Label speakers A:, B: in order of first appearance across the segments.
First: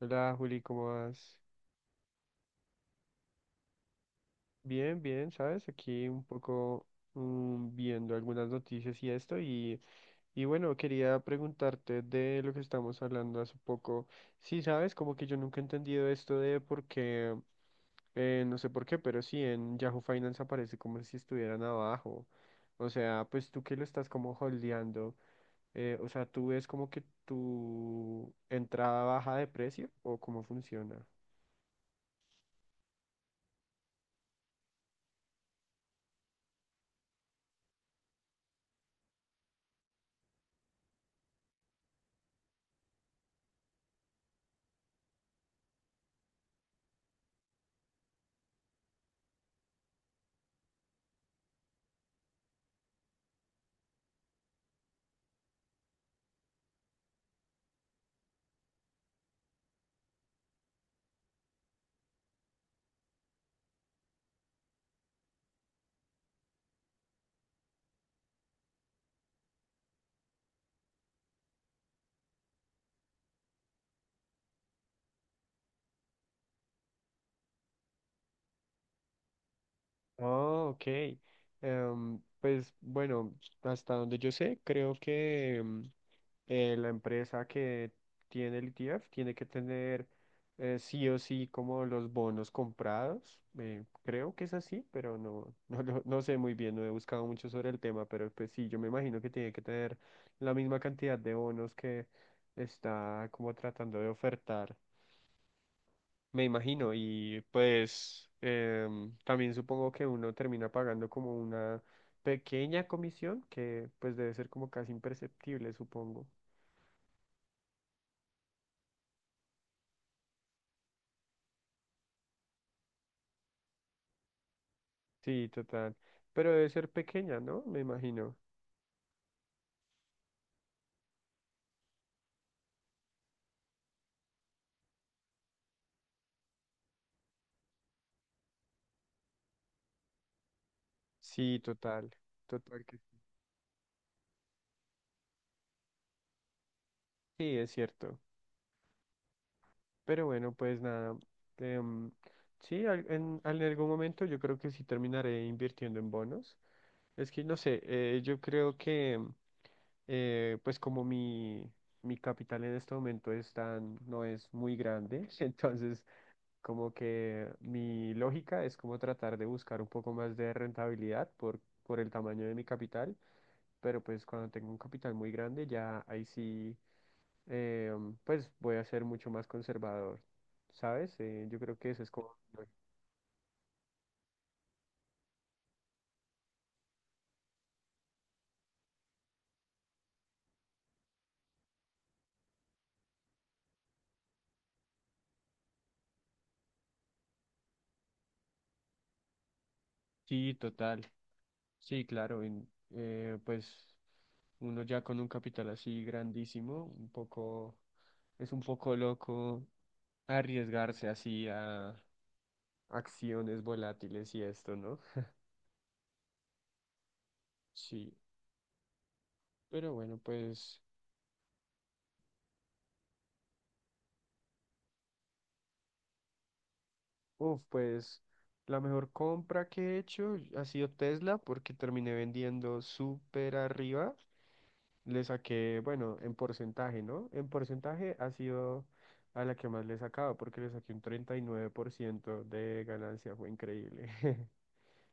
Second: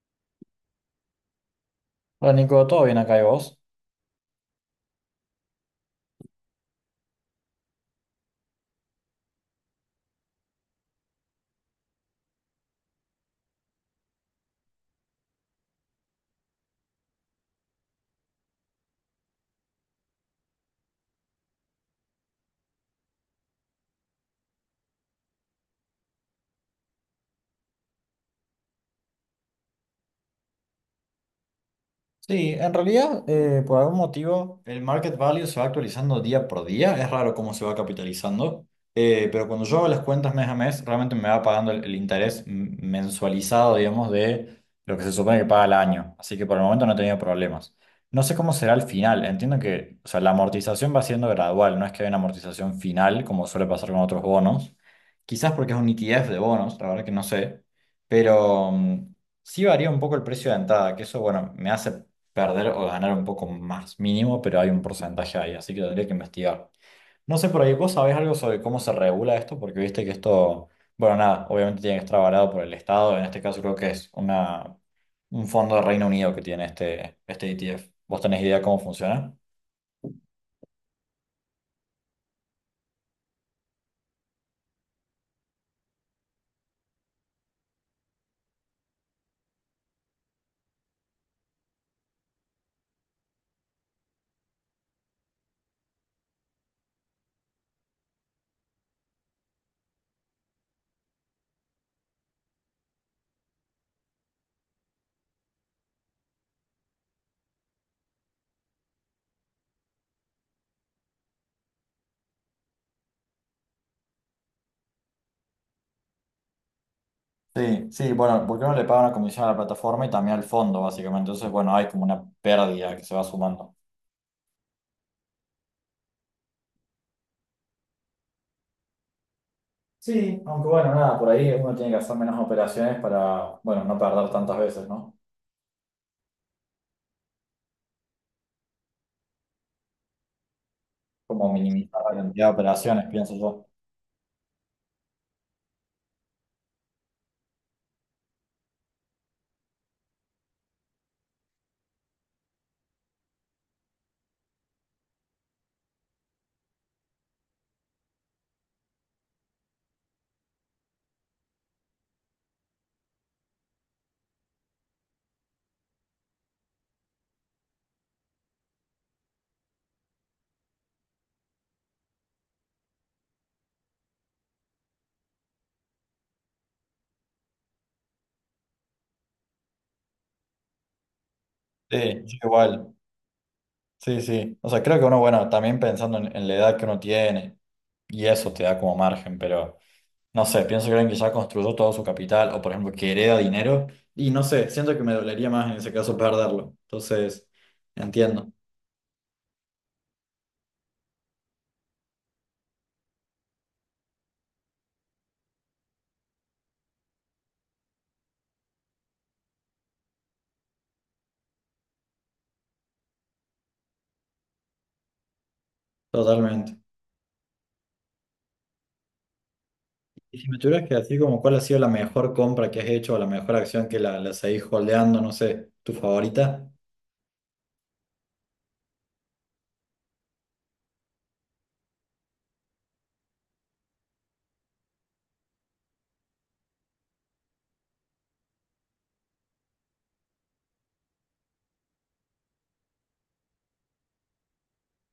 A: Hola Juli, ¿cómo vas?
B: Hola Nico, ¿todo bien acá y vos?
A: Bien, bien, ¿sabes? Aquí un poco viendo algunas noticias y esto y bueno, quería preguntarte de lo que estamos hablando hace poco. Sí, ¿sabes? Como que yo nunca he entendido esto de por qué, no sé por qué, pero sí, en Yahoo Finance aparece como si estuvieran abajo. O sea, pues tú que lo estás como holdeando, o sea, ¿tú ves como que tu entrada baja de precio o cómo funciona?
B: Sí, en realidad, por algún motivo, el market value se va actualizando día por día. Es raro cómo se va capitalizando. Pero cuando yo hago las cuentas mes a mes, realmente me va pagando el interés mensualizado, digamos, de lo que se supone que paga al año. Así que por el momento no he tenido problemas. No sé cómo será el final. Entiendo que, o sea, la amortización va siendo gradual. No es que haya una amortización final, como suele pasar con otros bonos. Quizás porque es un ETF de bonos, la verdad que no sé. Pero. mm, Sí varía un poco el precio de entrada, que eso, bueno, me hace perder o ganar un poco más mínimo, pero hay un porcentaje ahí, así que tendría que investigar. No sé, por ahí, ¿vos sabés algo sobre cómo se regula esto? Porque viste que esto, bueno, nada, obviamente tiene que estar avalado por el Estado. En este caso creo que es una, un fondo de Reino Unido que tiene este ETF. ¿Vos tenés idea cómo funciona?
A: Oh, ok. Pues bueno, hasta donde yo sé, creo que la empresa que tiene el ETF tiene que tener sí o sí como los bonos comprados. Creo que es así, pero no, no, no sé muy bien, no he buscado mucho sobre el tema, pero pues sí, yo me imagino que tiene que tener la misma cantidad de bonos que está como tratando de ofertar, me imagino, y pues también supongo que uno termina pagando como una pequeña comisión que pues debe ser como casi imperceptible, supongo.
B: Sí, sí, bueno, porque uno le paga una comisión a la plataforma y también al fondo, básicamente. Entonces, bueno, hay como una pérdida que se va sumando.
A: Sí, total. Pero debe ser pequeña, ¿no? Me imagino.
B: Sí, aunque bueno, nada, por ahí uno tiene que hacer menos operaciones para, bueno, no perder tantas veces, ¿no? Como
A: Sí,
B: minimizar
A: total.
B: la cantidad de
A: Total que
B: operaciones, pienso yo.
A: sí, es cierto. Pero bueno, pues nada. em, sí, en algún momento yo creo que sí terminaré invirtiendo en bonos. Es que no sé, yo creo que, pues como mi capital en este momento es tan, no es muy grande, entonces como que mi lógica es como tratar de buscar un poco más de rentabilidad por el tamaño de mi capital, pero pues cuando tengo un capital muy grande ya ahí sí, eh, pues voy a ser mucho más conservador, ¿sabes? Yo creo que eso es
B: Sí,
A: como...
B: yo igual. Sí, sí. O sea, creo que uno, bueno, también pensando en la edad que uno tiene, y eso te da como margen, pero no sé, pienso que alguien que ya construyó todo su capital, o por ejemplo, que hereda dinero, y no sé, siento que me dolería más en ese caso perderlo. Entonces, entiendo,
A: Sí, total. Sí, claro, pues uno ya con un capital así grandísimo, un poco, es un poco loco arriesgarse así a acciones volátiles y esto, ¿no?
B: totalmente.
A: Sí, pero bueno,
B: Y si me
A: pues,
B: tuvieras que decir como cuál ha sido la mejor compra que has hecho, o la mejor acción que la seguís holdeando, no sé, tu favorita,
A: uff, pues la mejor compra que he hecho ha sido Tesla porque terminé vendiendo súper arriba. Le saqué, bueno, en porcentaje, ¿no? En porcentaje ha sido a la que más le he sacado, porque le saqué un 39% de ganancia, fue increíble.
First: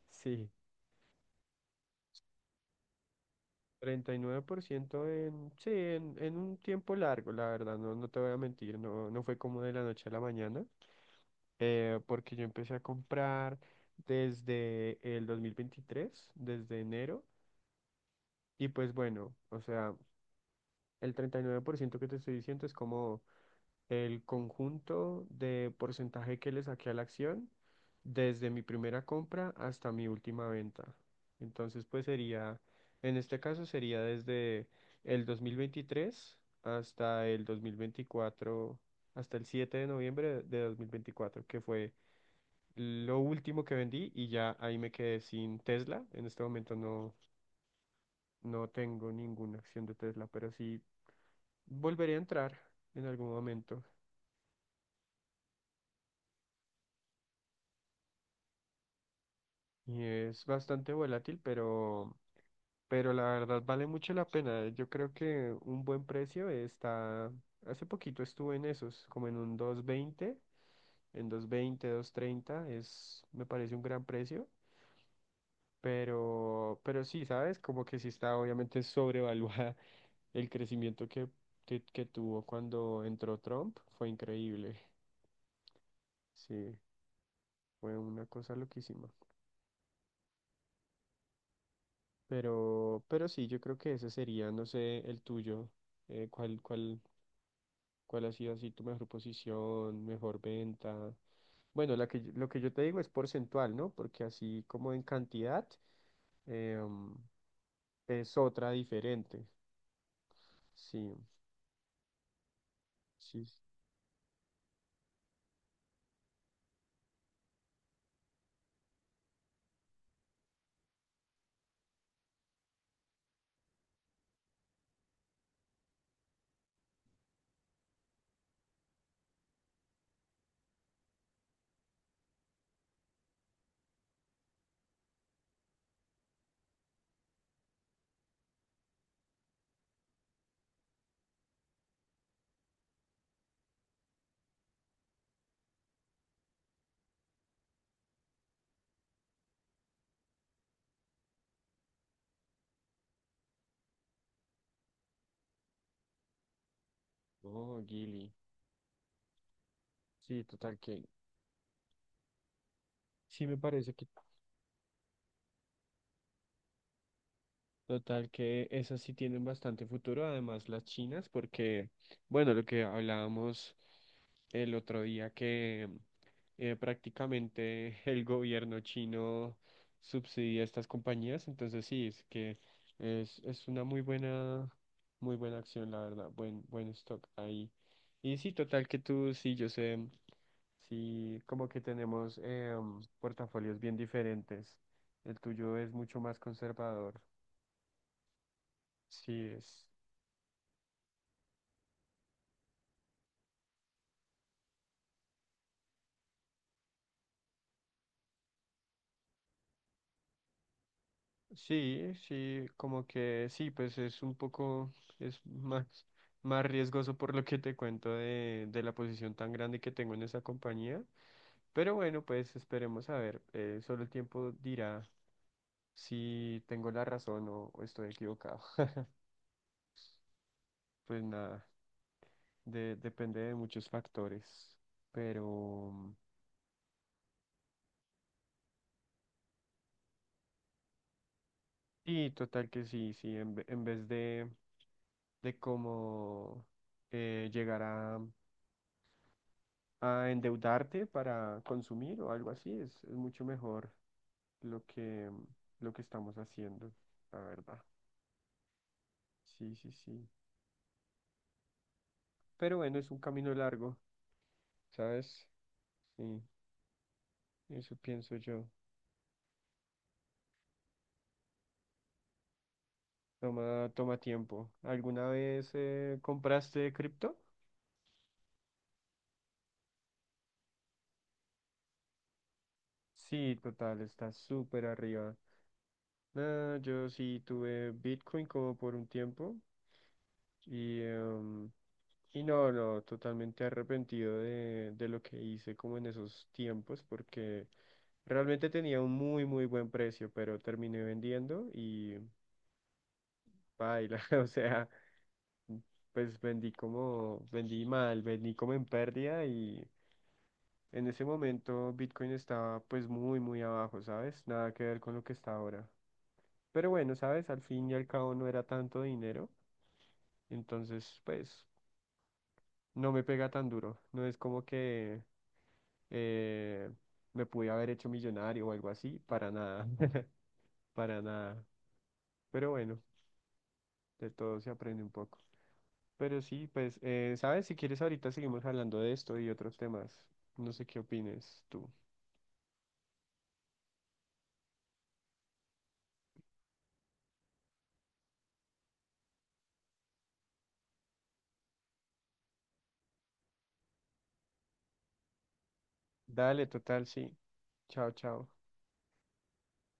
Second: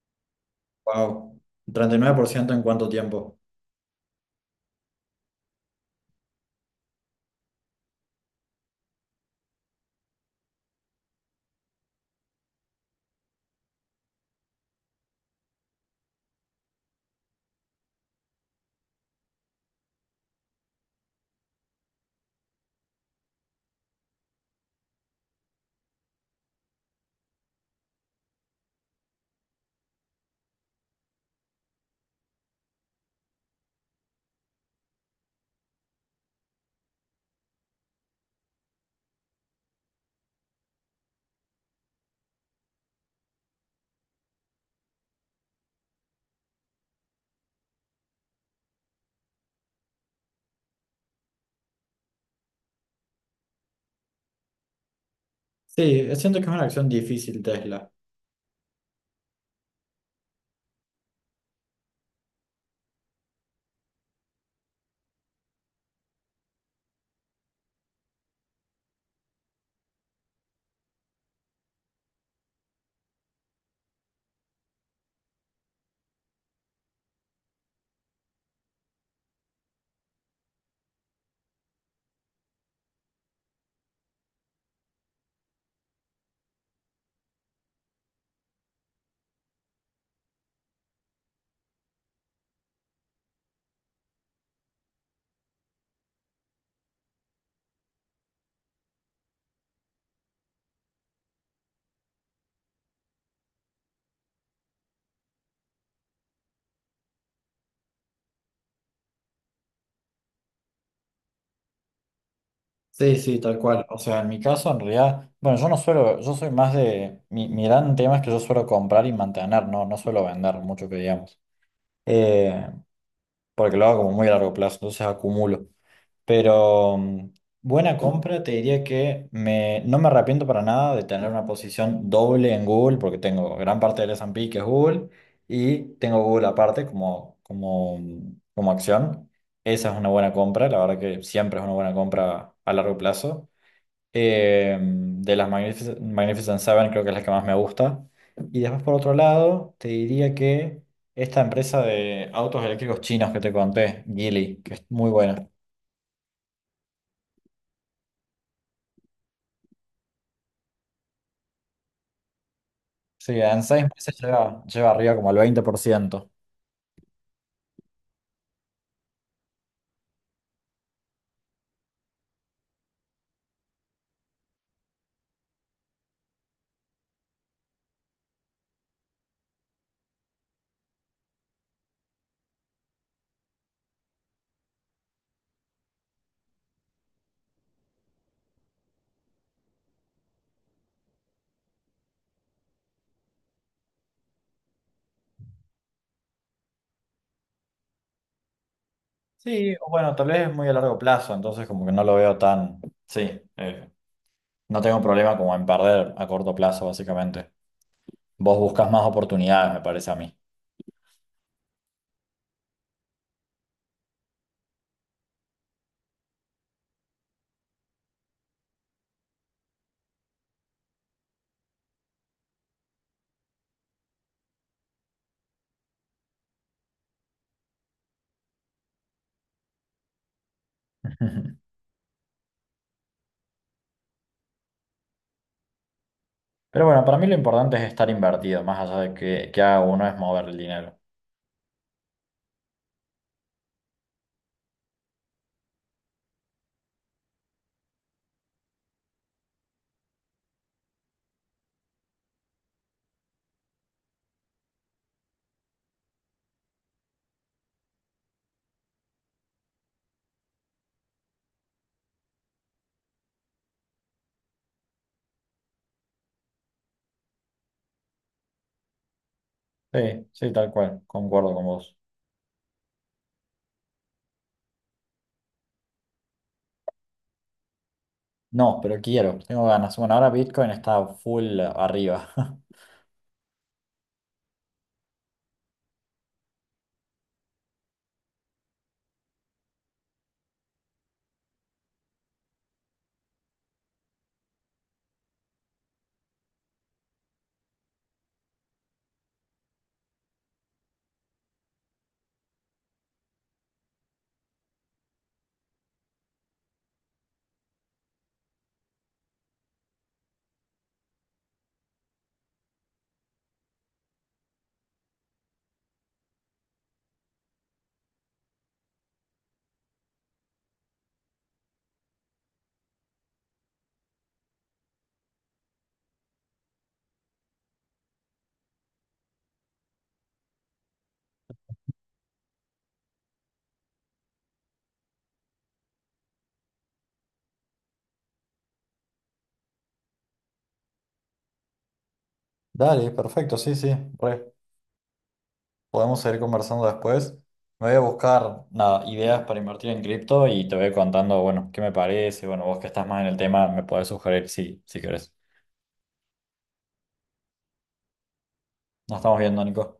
A: Sí,
B: wow, 39% en cuánto tiempo.
A: 39% sí, en un tiempo largo, la verdad, no, no te voy a mentir, no, no fue como de la noche a la mañana, porque yo empecé a comprar desde el 2023, desde enero, y pues bueno, o sea, el 39% que te estoy diciendo es como... el conjunto de porcentaje que le saqué a la acción desde mi primera compra hasta mi última venta. Entonces, pues sería, en este caso sería desde el 2023 hasta el 2024, hasta el 7 de noviembre de 2024, que fue lo último que vendí y ya ahí me quedé sin Tesla. En este momento no, no tengo ninguna acción de Tesla, pero sí volveré a entrar en algún momento.
B: Sí, siento que es una acción difícil Tesla.
A: Y es bastante volátil, pero la verdad vale mucho la pena. Yo creo que un buen precio está... Hace poquito estuve en esos, como en un dos veinte, en dos veinte dos treinta es, me parece un gran precio, pero sí, ¿sabes? Como que sí está obviamente sobrevaluada. El crecimiento que que tuvo cuando entró Trump, fue increíble. Sí, fue una cosa loquísima. Pero sí, yo creo que ese sería, no sé, el tuyo. ¿Cuál, cuál ha sido así tu mejor posición, mejor venta? Bueno, la que, lo que yo te digo es porcentual, ¿no? Porque así como en cantidad em, es otra diferente. Sí,
B: Sí, sí,
A: sí. Sí.
B: tal cual. O sea, en mi caso, en realidad, bueno, yo no suelo, yo soy más de, mi gran tema es que yo suelo comprar y mantener, no suelo vender mucho que digamos. Eh, Porque lo hago como muy a largo plazo, entonces acumulo. Pero mm, Buena compra, te diría que me, no me arrepiento para nada de tener una posición doble en Google, porque tengo gran parte del S&P que es Google, y tengo Google aparte como, como acción. Esa es una buena compra, la verdad que siempre es una buena compra a largo plazo. De las Magnificent Seven creo que es la que más me gusta. Y después por otro lado, te diría que esta empresa de autos eléctricos chinos que te conté, Geely, que es muy buena.
A: Oh, Gili. Sí, total que
B: Sí,
A: sí me
B: en seis
A: parece que
B: meses lleva, lleva arriba como al 20%.
A: total que esas sí tienen bastante futuro, además las chinas, porque, bueno, lo que hablábamos el otro día, que prácticamente el gobierno chino subsidia estas compañías, entonces sí, es que es una muy buena acción, la verdad, buen, buen stock ahí. Y sí, total que tú, sí, yo sé, sí, como que tenemos portafolios bien diferentes. El tuyo es mucho más conservador. Sí,
B: Sí,
A: es,
B: o bueno, tal vez es muy a largo plazo, entonces como que no lo veo tan... Sí, no tengo problema como en perder a corto plazo, básicamente. Vos buscas más oportunidades, me parece a mí.
A: sí, sí, como que sí, pues es un poco, es más, más riesgoso por lo que te cuento de la posición tan grande que tengo en esa compañía. Pero bueno, pues esperemos a ver, solo el tiempo dirá si tengo la razón o estoy equivocado. Pues nada, depende de muchos factores, pero
B: Pero bueno, para mí lo importante es estar invertido, más allá de que haga uno, es mover el dinero.
A: sí, total que sí, sí, en vez de cómo llegar a endeudarte para consumir o algo así. Es mucho mejor lo que, lo que estamos haciendo, la verdad. Sí, sí, sí. Pero bueno, es un camino largo, ¿sabes? Sí, eso pienso yo.
B: Sí, sí, tal cual, concuerdo con vos.
A: Toma, toma tiempo. ¿Alguna vez compraste cripto?
B: No, pero quiero, tengo ganas. Bueno, ahora Bitcoin está full arriba.
A: Sí, total, está súper arriba. No, yo sí tuve Bitcoin como por un tiempo. Y, y no, no, totalmente arrepentido de lo que hice como en esos tiempos, porque realmente tenía un muy, muy buen precio, pero terminé vendiendo y baila, o sea, pues vendí como, vendí mal, vendí como en pérdida y en ese momento Bitcoin estaba pues muy, muy abajo, ¿sabes? Nada que ver con lo que está ahora. Pero bueno, ¿sabes? Al fin y al cabo no era tanto dinero, entonces pues no me pega tan duro, no es como que eh, me pude haber hecho millonario o algo así, para nada, para nada. Pero bueno, de todo se aprende un poco. Pero sí, pues, ¿sabes? Si quieres, ahorita seguimos hablando de esto y otros temas. No sé qué opines tú.
B: Dale, perfecto, sí, sí, re. Podemos seguir conversando después. Me voy a buscar, nada, ideas para invertir en cripto y te voy contando, bueno, qué me parece. Bueno, vos que estás más en el tema, me podés sugerir si querés.
A: Dale, total, sí. Chao, chao.
B: Nos estamos viendo, Nico.